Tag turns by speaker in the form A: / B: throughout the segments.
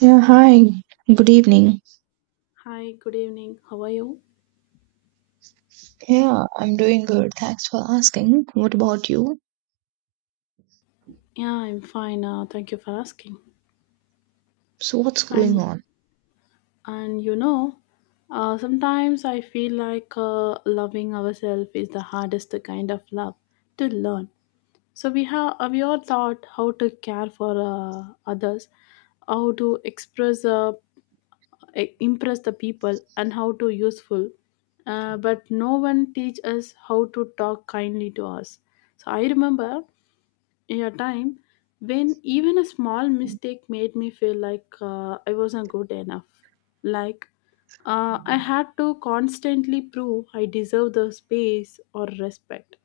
A: Yeah, hi. Good evening.
B: Hi, good evening. How are you?
A: Yeah, I'm doing good. Thanks for asking. What about you?
B: Yeah, I'm fine. Thank you for asking.
A: So, what's going
B: And
A: on?
B: and sometimes I feel like loving ourselves is the hardest kind of love to learn. So we have we all taught how to care for others, how to express, impress the people, and how to useful. But no one teach us how to talk kindly to us, so I remember a time when even a small mistake made me feel like I wasn't good enough. Like I had to constantly prove I deserve the space or respect.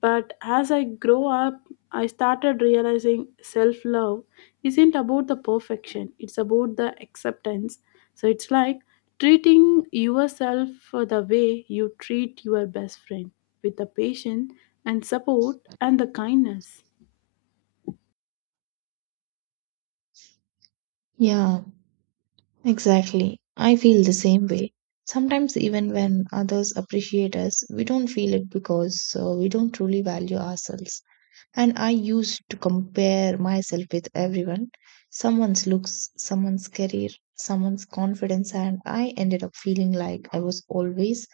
B: But as I grow up, I started realizing self love isn't about the perfection, it's about the acceptance. So it's like treating yourself for the way you treat your best friend with the patience and support and the kindness.
A: Yeah, exactly. I feel the same way. Sometimes, even when others appreciate us, we don't feel it because we don't truly value ourselves. And I used to compare myself with everyone someone's looks, someone's career, someone's confidence, and I ended up feeling like I was always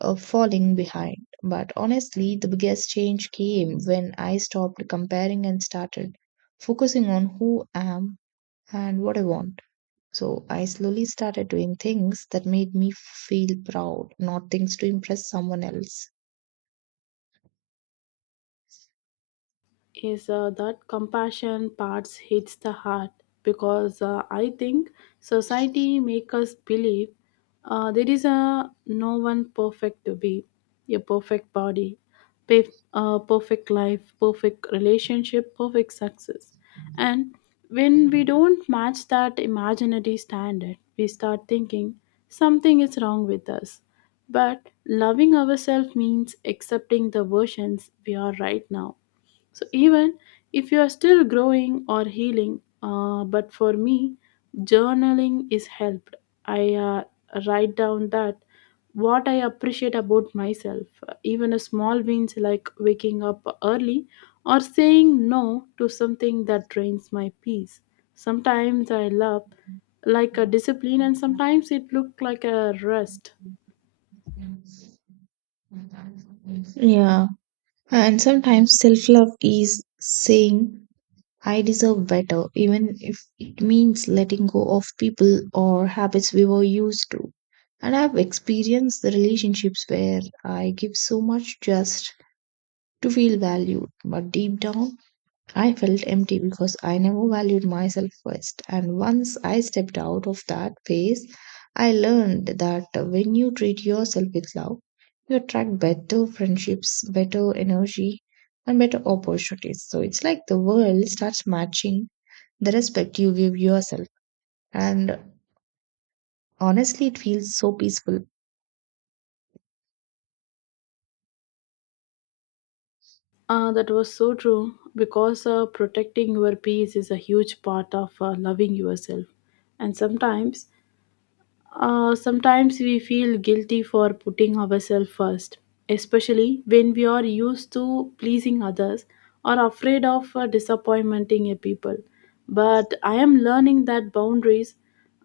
A: of falling behind. But honestly, the biggest change came when I stopped comparing and started focusing on who I am and what I want. So I slowly started doing things that made me feel proud, not things to impress someone else.
B: Is that compassion parts hits the heart because I think society make us believe there is a no one perfect to be a perfect body pe- perfect life, perfect relationship, perfect success, and when we don't match that imaginary standard we start thinking something is wrong with us, but loving ourselves means accepting the versions we are right now. So even if you are still growing or healing, but for me, journaling is helped. I write down that what I appreciate about myself, even a small wins like waking up early or saying no to something that drains my peace. Sometimes I love like a discipline, and sometimes it look like a rest.
A: Yeah, and sometimes self love is saying I deserve better, even if it means letting go of people or habits we were used to. And I've experienced the relationships where I give so much just to feel valued, but deep down, I felt empty because I never valued myself first. And once I stepped out of that phase, I learned that when you treat yourself with love, you attract better friendships, better energy, and better opportunities. So it's like the world starts matching the respect you give yourself. And honestly, it feels so peaceful.
B: That was so true because protecting your peace is a huge part of loving yourself. And sometimes, sometimes we feel guilty for putting ourselves first, especially when we are used to pleasing others or afraid of disappointing a people. But I am learning that boundaries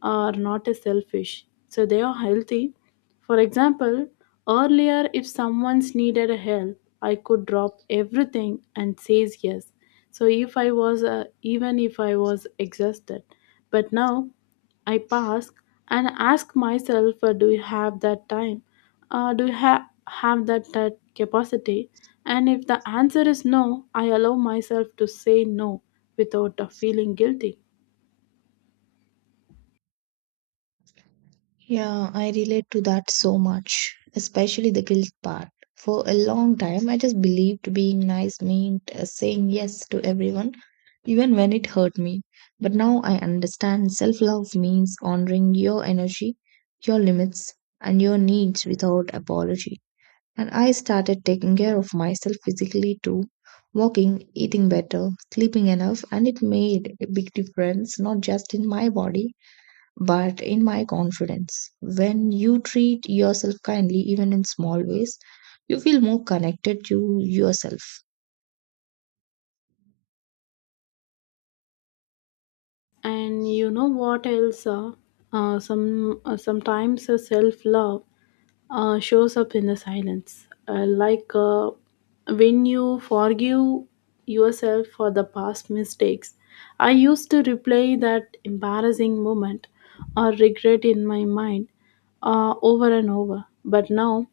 B: are not a selfish, so they are healthy. For example, earlier if someone's needed a help, I could drop everything and says yes. So if I was even if I was exhausted, but now I pass and ask myself, do you have that time? Do you have that, that capacity? And if the answer is no, I allow myself to say no without feeling guilty.
A: Yeah, I relate to that so much, especially the guilt part. For a long time, I just believed being nice meant saying yes to everyone, even when it hurt me. But now I understand self love means honoring your energy, your limits, and your needs without apology. And I started taking care of myself physically too, walking, eating better, sleeping enough, and it made a big difference not just in my body but in my confidence. When you treat yourself kindly, even in small ways, you feel more connected to yourself.
B: And you know what else some Sometimes self love shows up in the silence. Like when you forgive yourself for the past mistakes. I used to replay that embarrassing moment or regret in my mind over and over. But now,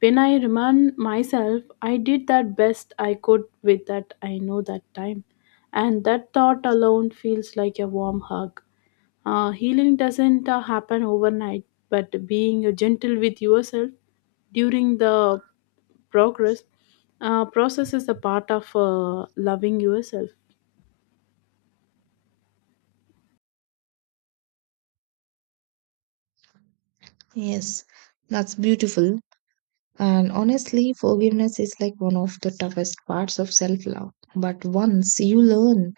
B: when I remind myself, I did that best I could with that I know that time. And that thought alone feels like a warm hug. Healing doesn't happen overnight, but being gentle with yourself during the progress process is a part of loving yourself.
A: Yes, that's beautiful. And honestly, forgiveness is like one of the toughest parts of self love. But once you learn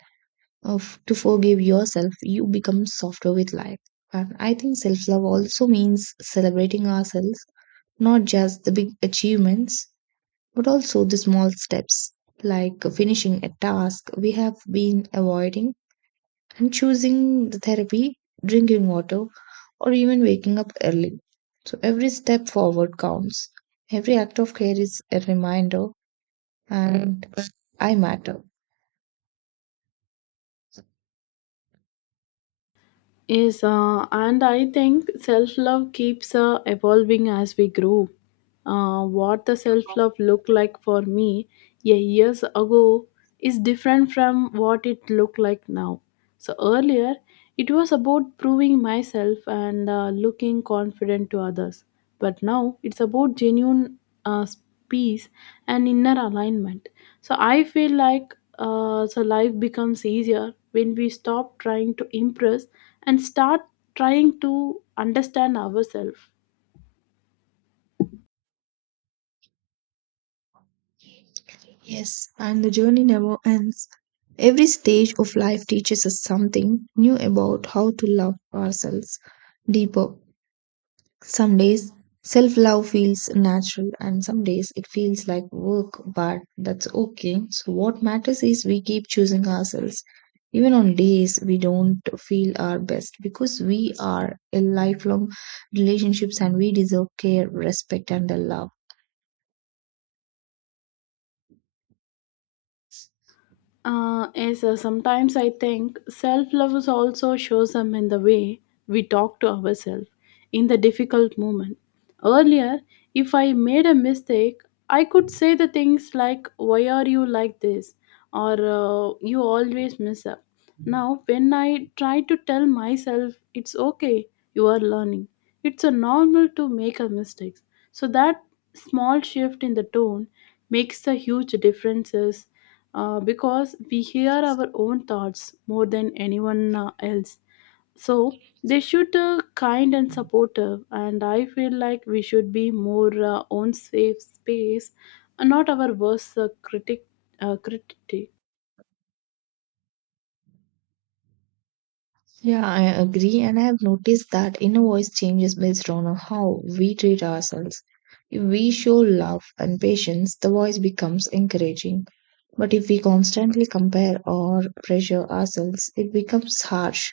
A: of to forgive yourself, you become softer with life. And I think self love also means celebrating ourselves, not just the big achievements, but also the small steps, like finishing a task we have been avoiding and choosing the therapy, drinking water, or even waking up early. So every step forward counts. Every act of care is a reminder, and I matter.
B: Yes, and I think self love keeps evolving as we grow. What the self love looked like for me a years ago is different from what it looked like now. So earlier, it was about proving myself and looking confident to others. But now it's about genuine uh, peace and inner alignment. So I feel like so life becomes easier when we stop trying to impress and start trying to understand ourselves.
A: Yes, and the journey never ends. Every stage of life teaches us something new about how to love ourselves deeper. Some days self love feels natural, and some days it feels like work, but that's okay. So, what matters is we keep choosing ourselves, even on days we don't feel our best, because we are in lifelong relationships and we deserve care, respect, and the love.
B: Yes, sometimes I think self love is also shows up in the way we talk to ourselves in the difficult moment. Earlier, if I made a mistake, I could say the things like, why are you like this? Or you always mess up. Now, when I try to tell myself, it's okay, you are learning, it's a normal to make a mistakes. So, that small shift in the tone makes a huge difference because we hear our own thoughts more than anyone else. So they should kind and supportive, and I feel like we should be more own safe space, and not our worst critic. Uh, critic.
A: Yeah, I agree, and I have noticed that inner voice changes based on how we treat ourselves. If we show love and patience, the voice becomes encouraging. But if we constantly compare or pressure ourselves, it becomes harsh.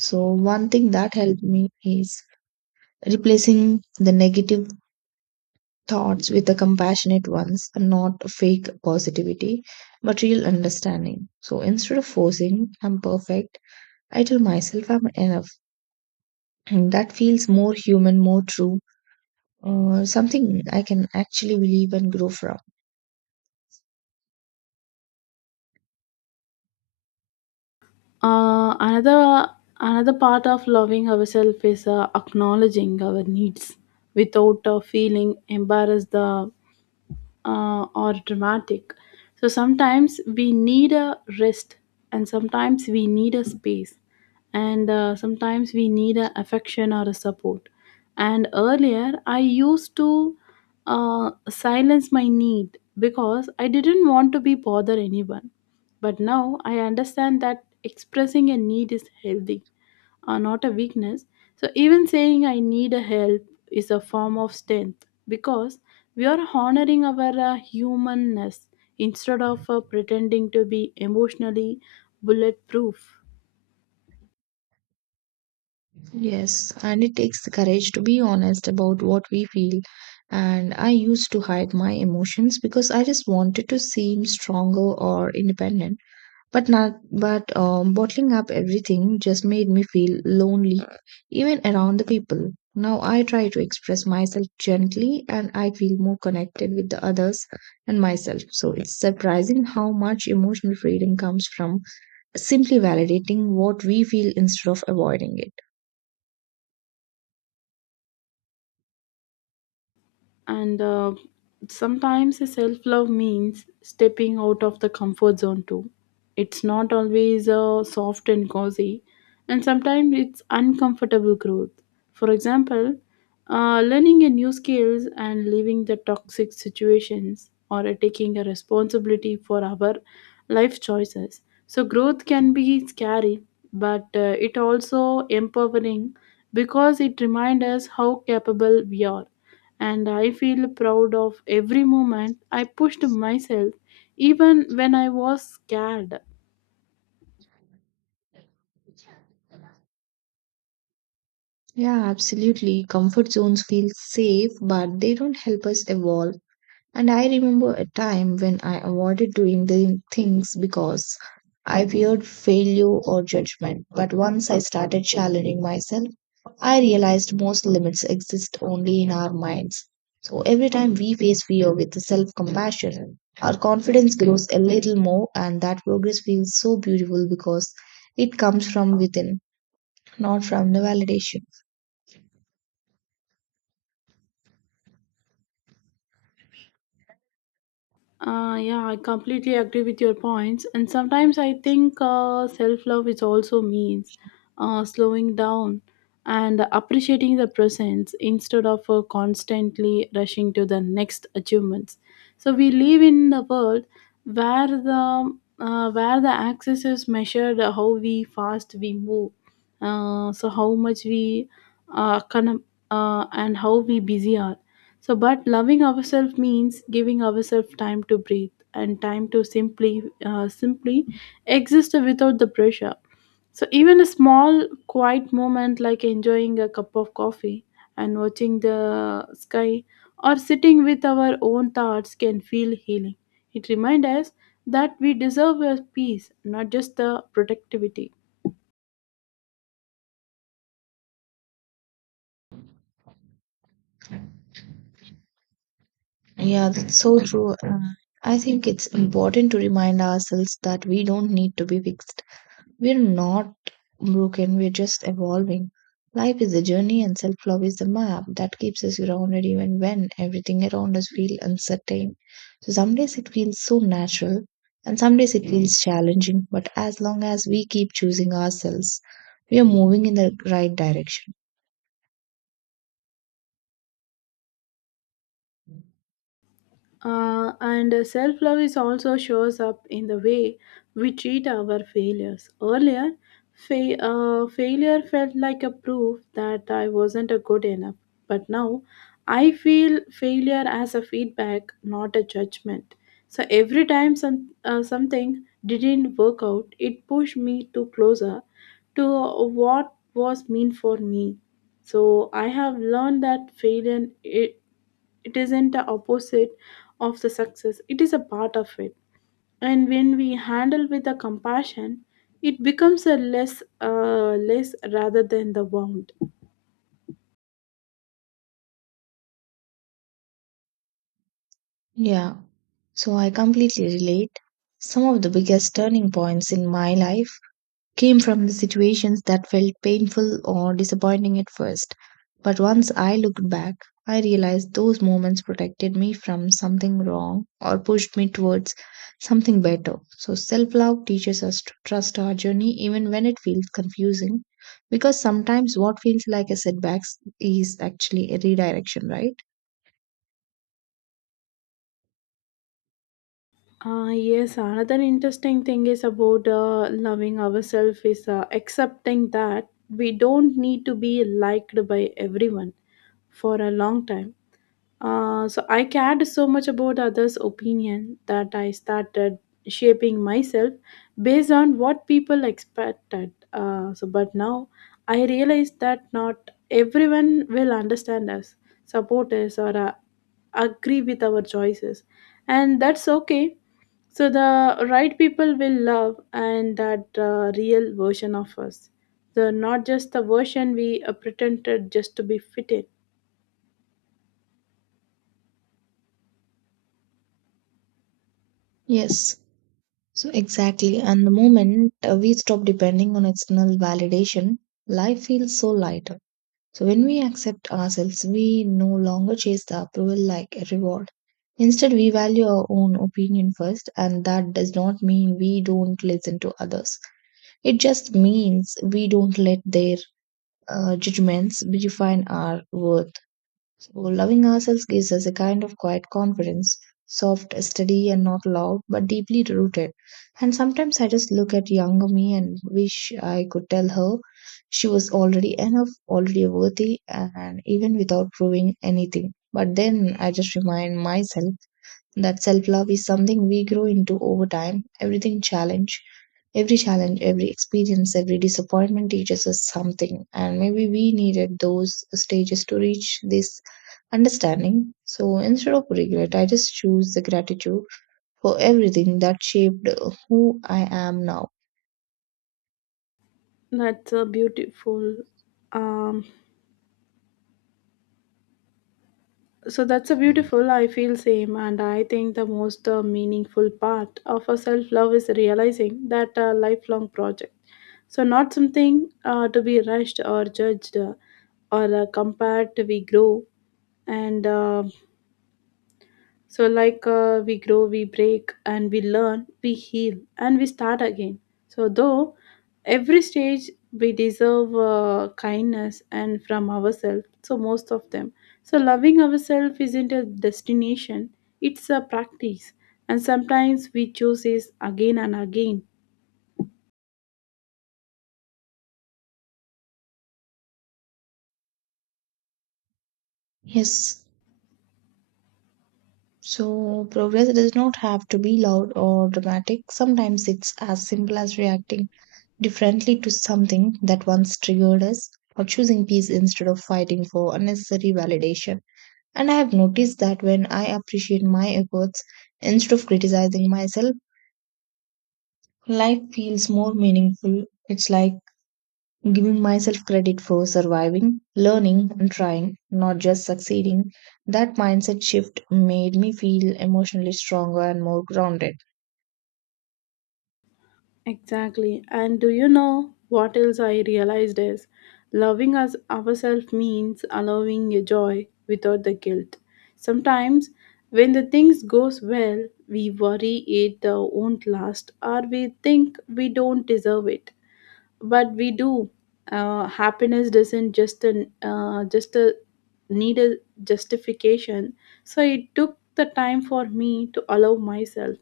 A: So, one thing that helped me is replacing the negative thoughts with the compassionate ones, and not fake positivity, but real understanding. So, instead of forcing, I'm perfect, I tell myself I'm enough. And that feels more human, more true, something I can actually believe and grow from.
B: Another another part of loving ourselves is acknowledging our needs without feeling embarrassed. The Or dramatic. So sometimes we need a rest, and sometimes we need a space, and sometimes we need a affection or a support. And earlier, I used to silence my need because I didn't want to be bother anyone. But now I understand that expressing a need is healthy, not a weakness. So, even saying I need a help is a form of strength because we are honoring our humanness instead of pretending to be emotionally bulletproof.
A: Yes, and it takes courage to be honest about what we feel. And I used to hide my emotions because I just wanted to seem stronger or independent. But not, but bottling up everything just made me feel lonely, even around the people. Now I try to express myself gently and I feel more connected with the others and myself. So it's surprising how much emotional freedom comes from simply validating what we feel instead of avoiding it.
B: And sometimes self love means stepping out of the comfort zone too. It's not always soft and cozy, and sometimes it's uncomfortable growth. For example, learning a new skills and leaving the toxic situations or taking a responsibility for our life choices. So growth can be scary, but it also empowering because it reminds us how capable we are, and I feel proud of every moment I pushed myself, even when I was scared.
A: Yeah, absolutely. Comfort zones feel safe, but they don't help us evolve. And I remember a time when I avoided doing the things because I feared failure or judgment. But once I started challenging myself, I realized most limits exist only in our minds. So every time we face fear with self compassion, our confidence grows a little more, and that progress feels so beautiful because it comes from within, not from the validation.
B: Yeah, I completely agree with your points. And sometimes I think self love is also means slowing down and appreciating the presence instead of constantly rushing to the next achievements. So we live in the world where the access is measured how we fast we move, so how much we uh, con- and how we busy are, so, but loving ourselves means giving ourselves time to breathe and time to simply, simply exist without the pressure. So, even a small, quiet moment like enjoying a cup of coffee and watching the sky or sitting with our own thoughts can feel healing. It reminds us that we deserve a peace, not just the productivity.
A: Yeah, that's so true. I think it's important to remind ourselves that we don't need to be fixed. We're not broken, we're just evolving. Life is a journey, and self love is the map that keeps us grounded even when everything around us feels uncertain. So, some days it feels so natural, and some days it feels challenging. But as long as we keep choosing ourselves, we are moving in the right direction.
B: And self love is also shows up in the way we treat our failures. Earlier, failure felt like a proof that I wasn't a good enough. But now, I feel failure as a feedback, not a judgment. So every time something didn't work out, it pushed me to closer to what was meant for me. So I have learned that failure. It isn't the opposite of the success, it is a part of it. And when we handle with the compassion, it becomes a less, less rather than the wound.
A: Yeah, so I completely relate. Some of the biggest turning points in my life came from the situations that felt painful or disappointing at first. But once I looked back, I realized those moments protected me from something wrong or pushed me towards something better. So self love teaches us to trust our journey even when it feels confusing because sometimes what feels like a setback is actually a redirection, right?
B: Yes, another interesting thing is about loving ourselves is accepting that we don't need to be liked by everyone. For a long time so I cared so much about others' opinion that I started shaping myself based on what people expected. But now I realize that not everyone will understand us, support us, or agree with our choices, and that's okay. So the right people will love and that real version of us. So not just the version we pretended just to be fitted.
A: Yes. So, exactly. And the moment we stop depending on external validation, life feels so lighter. So, when we accept ourselves, we no longer chase the approval like a reward. Instead, we value our own opinion first, and that does not mean we don't listen to others. It just means we don't let their judgments define our worth. So, loving ourselves gives us a kind of quiet confidence, soft, steady, and not loud, but deeply rooted. And sometimes I just look at younger me and wish I could tell her she was already enough, already worthy, and even without proving anything. But then I just remind myself that self love is something we grow into over time. Every challenge, every experience, every disappointment teaches us something. And maybe we needed those stages to reach this understanding. So instead of regret, I just choose the gratitude for everything that shaped who I am now.
B: That's a beautiful. Um, so that's a beautiful. I feel same, and I think the most meaningful part of a self love is realizing that a lifelong project. So not something to be rushed or judged or compared. And. Uh, we grow, we break, and we learn, we heal, and we start again. So, though every stage we deserve kindness and from ourselves, so most of them. So, loving ourselves isn't a destination, it's a practice, and sometimes we choose it again and again.
A: Yes. So progress does not have to be loud or dramatic. Sometimes it's as simple as reacting differently to something that once triggered us or choosing peace instead of fighting for unnecessary validation. And I have noticed that when I appreciate my efforts instead of criticizing myself, life feels more meaningful. It's like giving myself credit for surviving, learning, and trying, not just succeeding. That mindset shift made me feel emotionally stronger and more grounded.
B: Exactly. And do you know what else I realized is loving us ourselves means allowing your joy without the guilt. Sometimes when the things goes well, we worry it won't last or we think we don't deserve it, but we do. Happiness doesn't just a need a justification. So it took the time for me to allow myself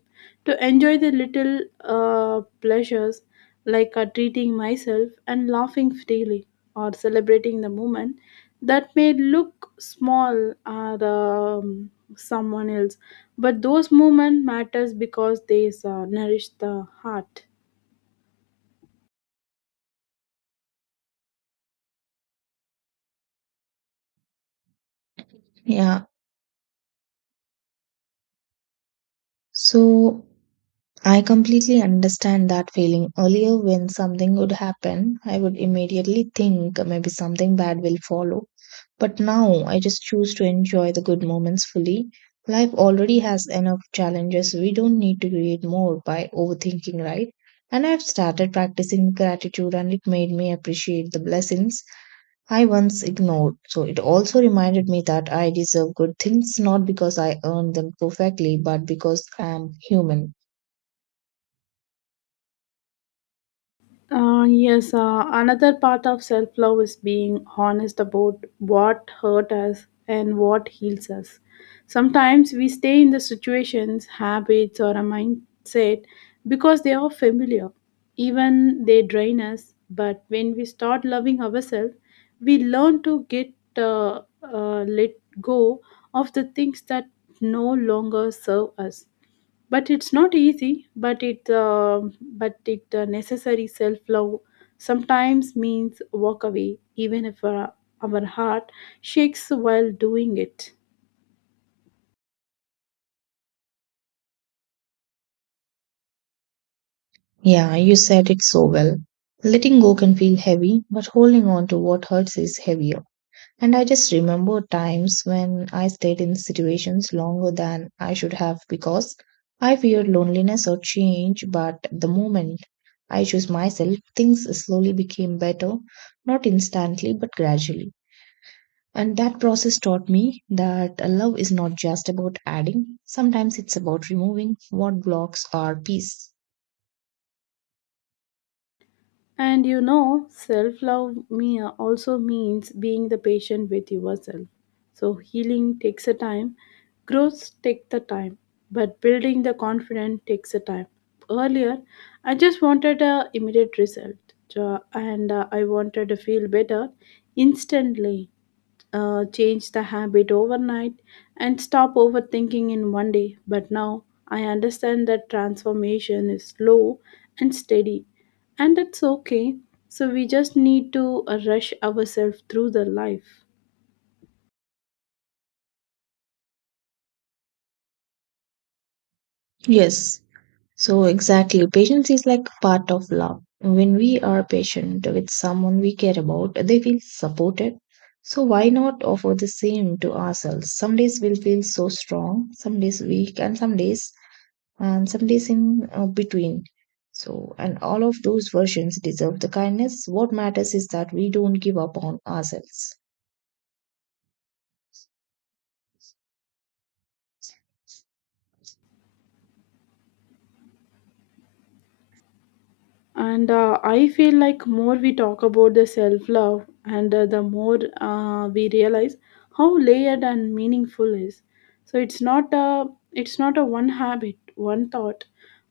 B: to enjoy the little pleasures, like treating myself and laughing freely or celebrating the moment that may look small or um, someone else, but those moments matters because they nourish the heart.
A: Yeah. So, I completely understand that feeling. Earlier, when something would happen, I would immediately think maybe something bad will follow. But now, I just choose to enjoy the good moments fully. Life already has enough challenges. We don't need to create more by overthinking, right? And I've started practicing gratitude, and it made me appreciate the blessings I once ignored. So, it also reminded me that I deserve good things not because I earned them perfectly, but because I am human.
B: Yes, another part of self love is being honest about what hurt us and what heals us. Sometimes we stay in the situations, habits, or a mindset because they are familiar. Even they drain us, but when we start loving ourselves, we learn to get let go of the things that no longer serve us, but it's not easy, but it necessary. Self love sometimes means walk away even if our heart shakes while doing it.
A: Yeah, you said it so well. Letting go can feel heavy, but holding on to what hurts is heavier. And I just remember times when I stayed in situations longer than I should have because I feared loneliness or change. But the moment I chose myself, things slowly became better, not instantly, but gradually. And that process taught me that love is not just about adding, sometimes it's about removing what blocks our peace.
B: And you know, self love me also means being the patient with yourself. So healing takes a time, growth takes the time, but building the confidence takes a time. Earlier, I just wanted a immediate result, so- and I wanted to feel better instantly, change the habit overnight and stop overthinking in one day. But now I understand that transformation is slow and steady, and it's okay. So we just need to rush ourselves through the life.
A: Yes, so, exactly, patience is like part of love. When we are patient with someone we care about, they feel supported. So, why not offer the same to ourselves? Some days we'll feel so strong, some days weak, and some days in between. So, and all of those versions deserve the kindness. What matters is that we don't give up on ourselves.
B: And I feel like more we talk about the self love and the more we realize how layered and meaningful is. So it's not a, it's not a one habit, one thought,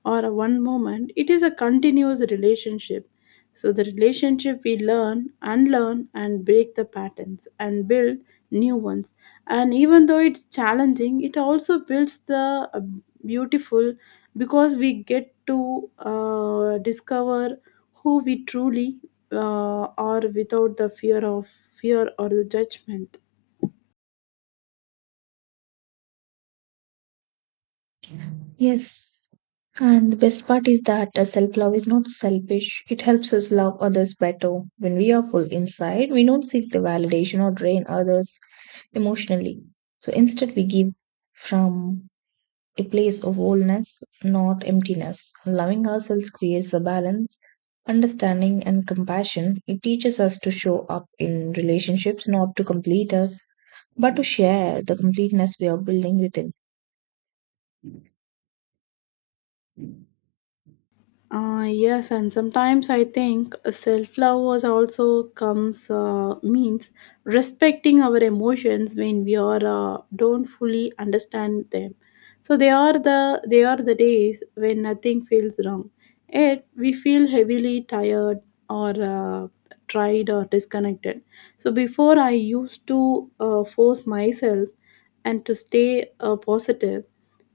B: or a one moment. It is a continuous relationship. So the relationship we learn, unlearn, and break the patterns and build new ones. And even though it's challenging, it also builds the beautiful, because we get to discover who we truly uh, are without the fear of fear or the judgment.
A: Yes. And the best part is that self love is not selfish. It helps us love others better. When we are full inside, we don't seek the validation or drain others emotionally. So instead, we give from a place of wholeness, not emptiness. Loving ourselves creates the balance, understanding, and compassion. It teaches us to show up in relationships, not to complete us, but to share the completeness we are building within.
B: Yes, and sometimes I think self-love was also comes means respecting our emotions when we are don't fully understand them. So they are the, they are the days when nothing feels wrong. Yet we feel heavily tired or tried or disconnected. So before I used to force myself and to stay positive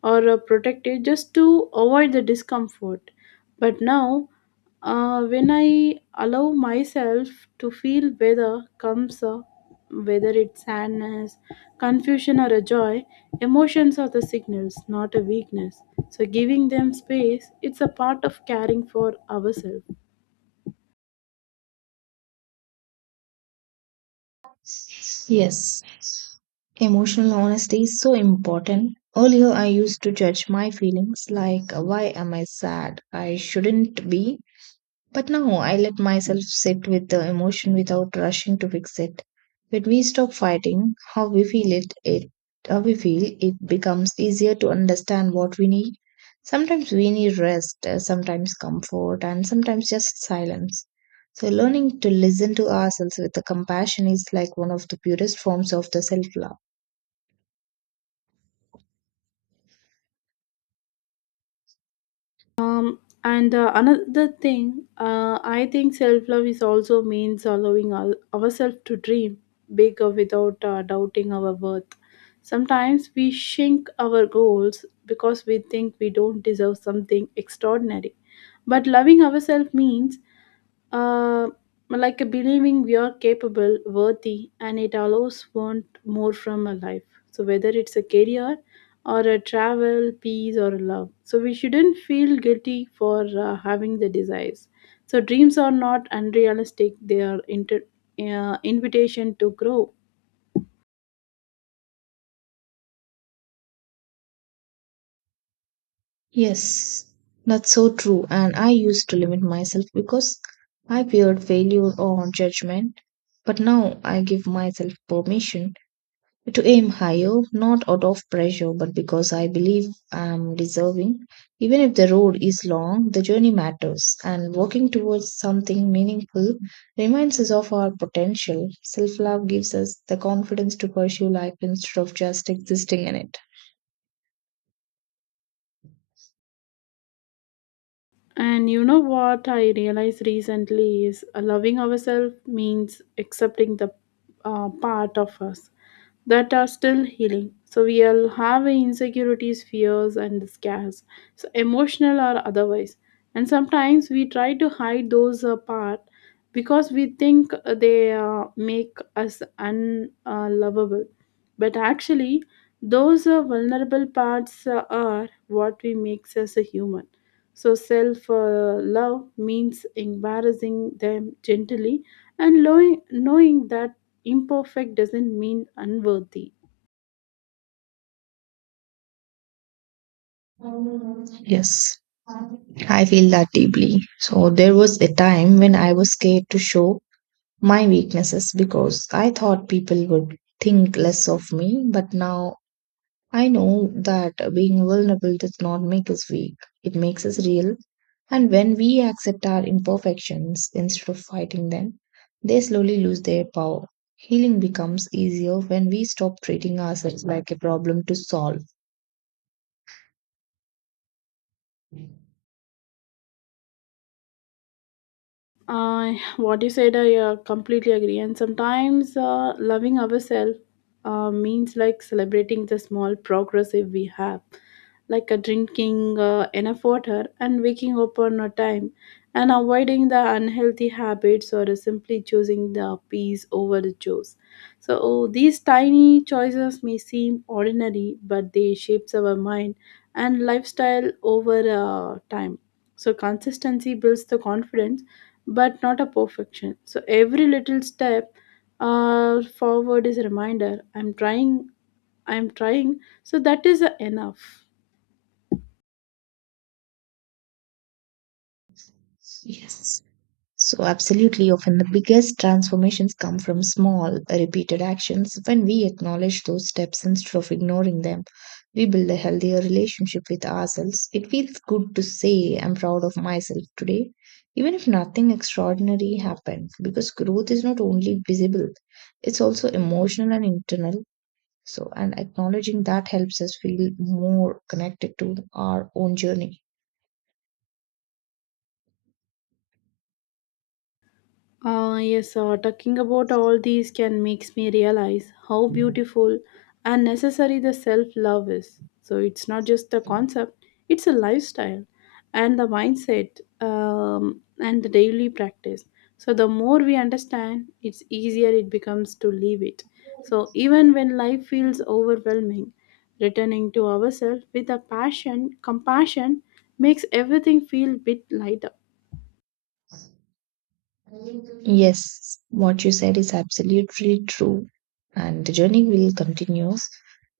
B: or protect it, just to avoid the discomfort. But now, when I allow myself to feel whether comes, whether it's sadness, confusion, or a joy, emotions are the signals, not a weakness. So, giving them space, it's a part of caring for ourselves.
A: Yes, emotional honesty is so important. Earlier, I used to judge my feelings like, why am I sad? I shouldn't be. But now I let myself sit with the emotion without rushing to fix it. When we stop fighting how we feel, it becomes easier to understand what we need. Sometimes we need rest, sometimes comfort, and sometimes just silence. So learning to listen to ourselves with the compassion is like one of the purest forms of the self-love.
B: And Another thing, I think self love is also means allowing our, ourselves to dream big or without doubting our worth. Sometimes we shrink our goals because we think we don't deserve something extraordinary. But loving ourselves means uh, like a believing we are capable, worthy, and it allows want more from a life. So whether it's a career or a travel, peace or love, so we shouldn't feel guilty for having the desires. So dreams are not unrealistic; they are invitation to grow.
A: Yes, that's so true. And I used to limit myself because I feared failure or judgment. But now I give myself permission to aim higher, not out of pressure, but because I believe I'm deserving. Even if the road is long, the journey matters. And working towards something meaningful reminds us of our potential. Self love gives us the confidence to pursue life instead of just existing in it.
B: And you know what I realized recently is loving ourselves means accepting the part of us that are still healing. So we'll have insecurities, fears, and scares, so emotional or otherwise. And sometimes we try to hide those apart because we think they make us unlovable. But actually, those vulnerable parts are what we makes us a human. So, self love means embarrassing them gently and knowing that imperfect doesn't mean unworthy.
A: Yes, I feel that deeply. So, there was a time when I was scared to show my weaknesses because I thought people would think less of me. But now I know that being vulnerable does not make us weak, it makes us real. And when we accept our imperfections instead of fighting them, they slowly lose their power. Healing becomes easier when we stop treating ourselves like a problem to solve.
B: What you said, I completely agree. And sometimes loving ourselves means like celebrating the small progress if we have, like drinking enough water and waking up on a time, and avoiding the unhealthy habits or simply choosing the peace over the chores. So oh, these tiny choices may seem ordinary, but they shapes our mind and lifestyle over time. So consistency builds the confidence but not a perfection. So every little step forward is a reminder. I'm trying. I'm trying. So that is enough.
A: Yes. So, absolutely, often the biggest transformations come from small, repeated actions. When we acknowledge those steps instead of ignoring them, we build a healthier relationship with ourselves. It feels good to say, I'm proud of myself today, even if nothing extraordinary happened, because growth is not only visible, it's also emotional and internal. So, and acknowledging that helps us feel more connected to our own journey.
B: Ah, yes, talking about all these can makes me realize how beautiful and necessary the self-love is. So it's not just a concept; it's a lifestyle, and the mindset, and the daily practice. So the more we understand, it's easier it becomes to live it. So even when life feels overwhelming, returning to ourselves with a passion, compassion makes everything feel bit lighter.
A: Yes, what you said is absolutely true, and the journey will continues.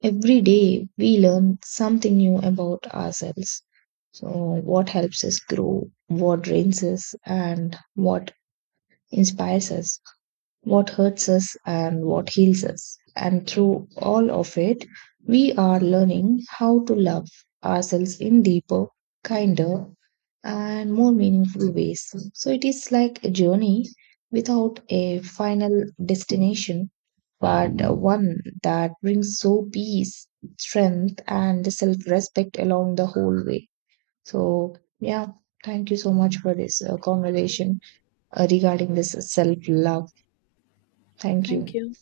A: Every day we learn something new about ourselves. So, what helps us grow, what drains us, and what inspires us what hurts us and what heals us. And through all of it, we are learning how to love ourselves in deeper, kinder, and more meaningful ways. So it is like a journey without a final destination, but one that brings so peace, strength, and self respect along the whole way. So, yeah, thank you so much for this conversation regarding this self love. Thank
B: Thank
A: you.
B: you.